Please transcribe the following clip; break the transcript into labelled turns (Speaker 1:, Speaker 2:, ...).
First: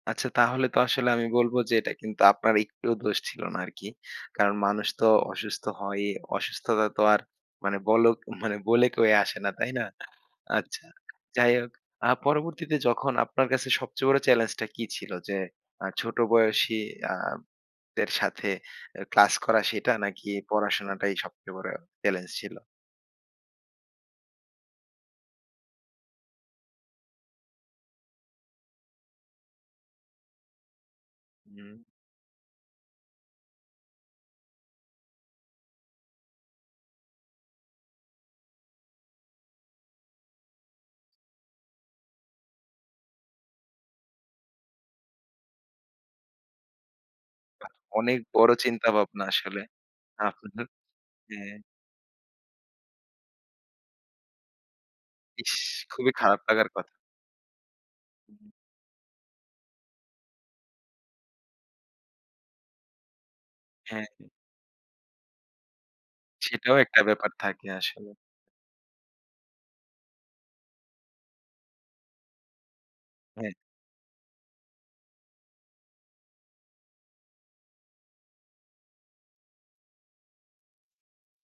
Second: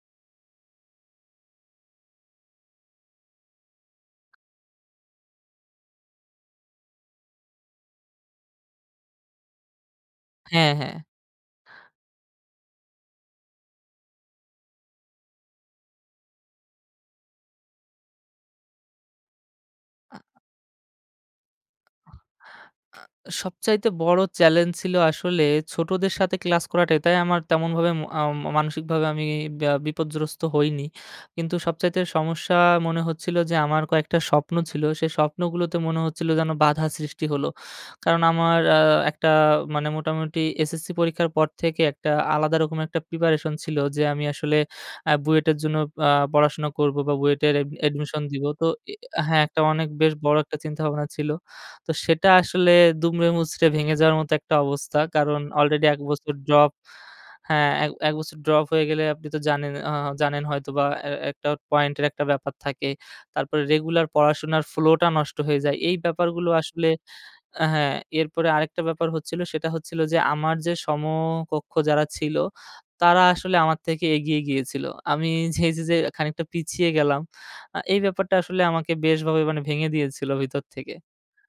Speaker 1: আচ্ছা, তাহলে তো আসলে আমি বলব যে, এটা কিন্তু আপনার একটুও দোষ ছিল না আরকি। কারণ মানুষ তো অসুস্থ হয়ই, অসুস্থতা তো আর মানে বলোক ও মানে বলে কয়ে আসে না, তাই না?
Speaker 2: হ্যাঁ,
Speaker 1: আচ্ছা
Speaker 2: হ্যাঁ।
Speaker 1: যাই হোক, আ পরবর্তীতে যখন আপনার কাছে সবচেয়ে বড় চ্যালেঞ্জ টা কি ছিল? যে, আ ছোট বয়সী আ দের সাথে এ ক্লাস করা সেটা,
Speaker 2: আ
Speaker 1: নাকি পড়াশোনাটাই সবচেয়ে বড় চ্যালেঞ্জ ছিল?
Speaker 2: আ সবচাইতে বড় চ্যালেঞ্জ ছিল আসলে ছোটদের সাথে ক্লাস করাটাই। তাই আমার তেমনভাবে মো আও ম মানসিকভাবে আমি ব্যা বিপর্যস্থ হইনি। কিন্তু
Speaker 1: হুম।
Speaker 2: সবচাইতে সমস্যা মনে হচ্ছিলো যে, আমার কয়েকটা স্বপ্ন ছিল। সেই স্বপ্নগুলোতে মনে হচ্ছিলো যেন বাধা সৃষ্টি হলো। কারণ আমার আ একটা মানে মোটামুটি এসএসসি পরীক্ষার পর থেকে একটা আলাদা রকম একটা প্রিপারেশন ছিল। যে, আমি আসলে আ বুয়েটের জন্য আ পড়াশোনা করবো বা বুয়েটের অ্যাড
Speaker 1: বাহ! অনেক
Speaker 2: admission দিব।
Speaker 1: বড়
Speaker 2: তো
Speaker 1: চিন্তা
Speaker 2: এ এ আ
Speaker 1: ভাবনা
Speaker 2: হ্যাঁ, একটা
Speaker 1: আসলে,
Speaker 2: অনেক বেশ বড় একটা
Speaker 1: আপনার
Speaker 2: চিন্তাভাবনা ছিল।
Speaker 1: হ্যাঁ।
Speaker 2: তো সেটা আসলে দুমড়ে মুচড়ে ভেঙে যাওয়ার মতো একটা অবস্থা। কারণ
Speaker 1: ইস!
Speaker 2: আলরেডি এক
Speaker 1: খুবই
Speaker 2: বছর
Speaker 1: খারাপ লাগার
Speaker 2: ড্রপ
Speaker 1: কথা।
Speaker 2: হ্যাঁ, এক, এক
Speaker 1: হুম।
Speaker 2: বছর ড্রপ হয়ে গেলে আপনি তো জানেন অ জানেন হয়তো বা এ একটা পয়েন্টের একটা ব্যাপার থাকে। তারপরে রেগুলার
Speaker 1: হ্যাঁ।
Speaker 2: পড়াশোনার flow টা নষ্ট হয়ে যায়। এই ব্যাপারগুলো
Speaker 1: সেটাও
Speaker 2: আসলে
Speaker 1: একটা ব্যাপার
Speaker 2: আ
Speaker 1: থাকে
Speaker 2: হ্যাঁ,
Speaker 1: আসলে।
Speaker 2: এরপরে আরেকটা ব্যাপার হচ্ছিল সেটা হচ্ছিল যে, আমার যে, সমকক্ষ যারা ছিল, তারা
Speaker 1: হ্যাঁ।
Speaker 2: আসলে আমার থেকে এগিয়ে গিয়েছিল। আমি এই যে, যে, খানিকটা পিছিয়ে গেলাম। আ এই ব্যাপারটা আসলে আমাকে বেশভাবে মানে ভেঙে দিয়েছিল ভিতর থেকে।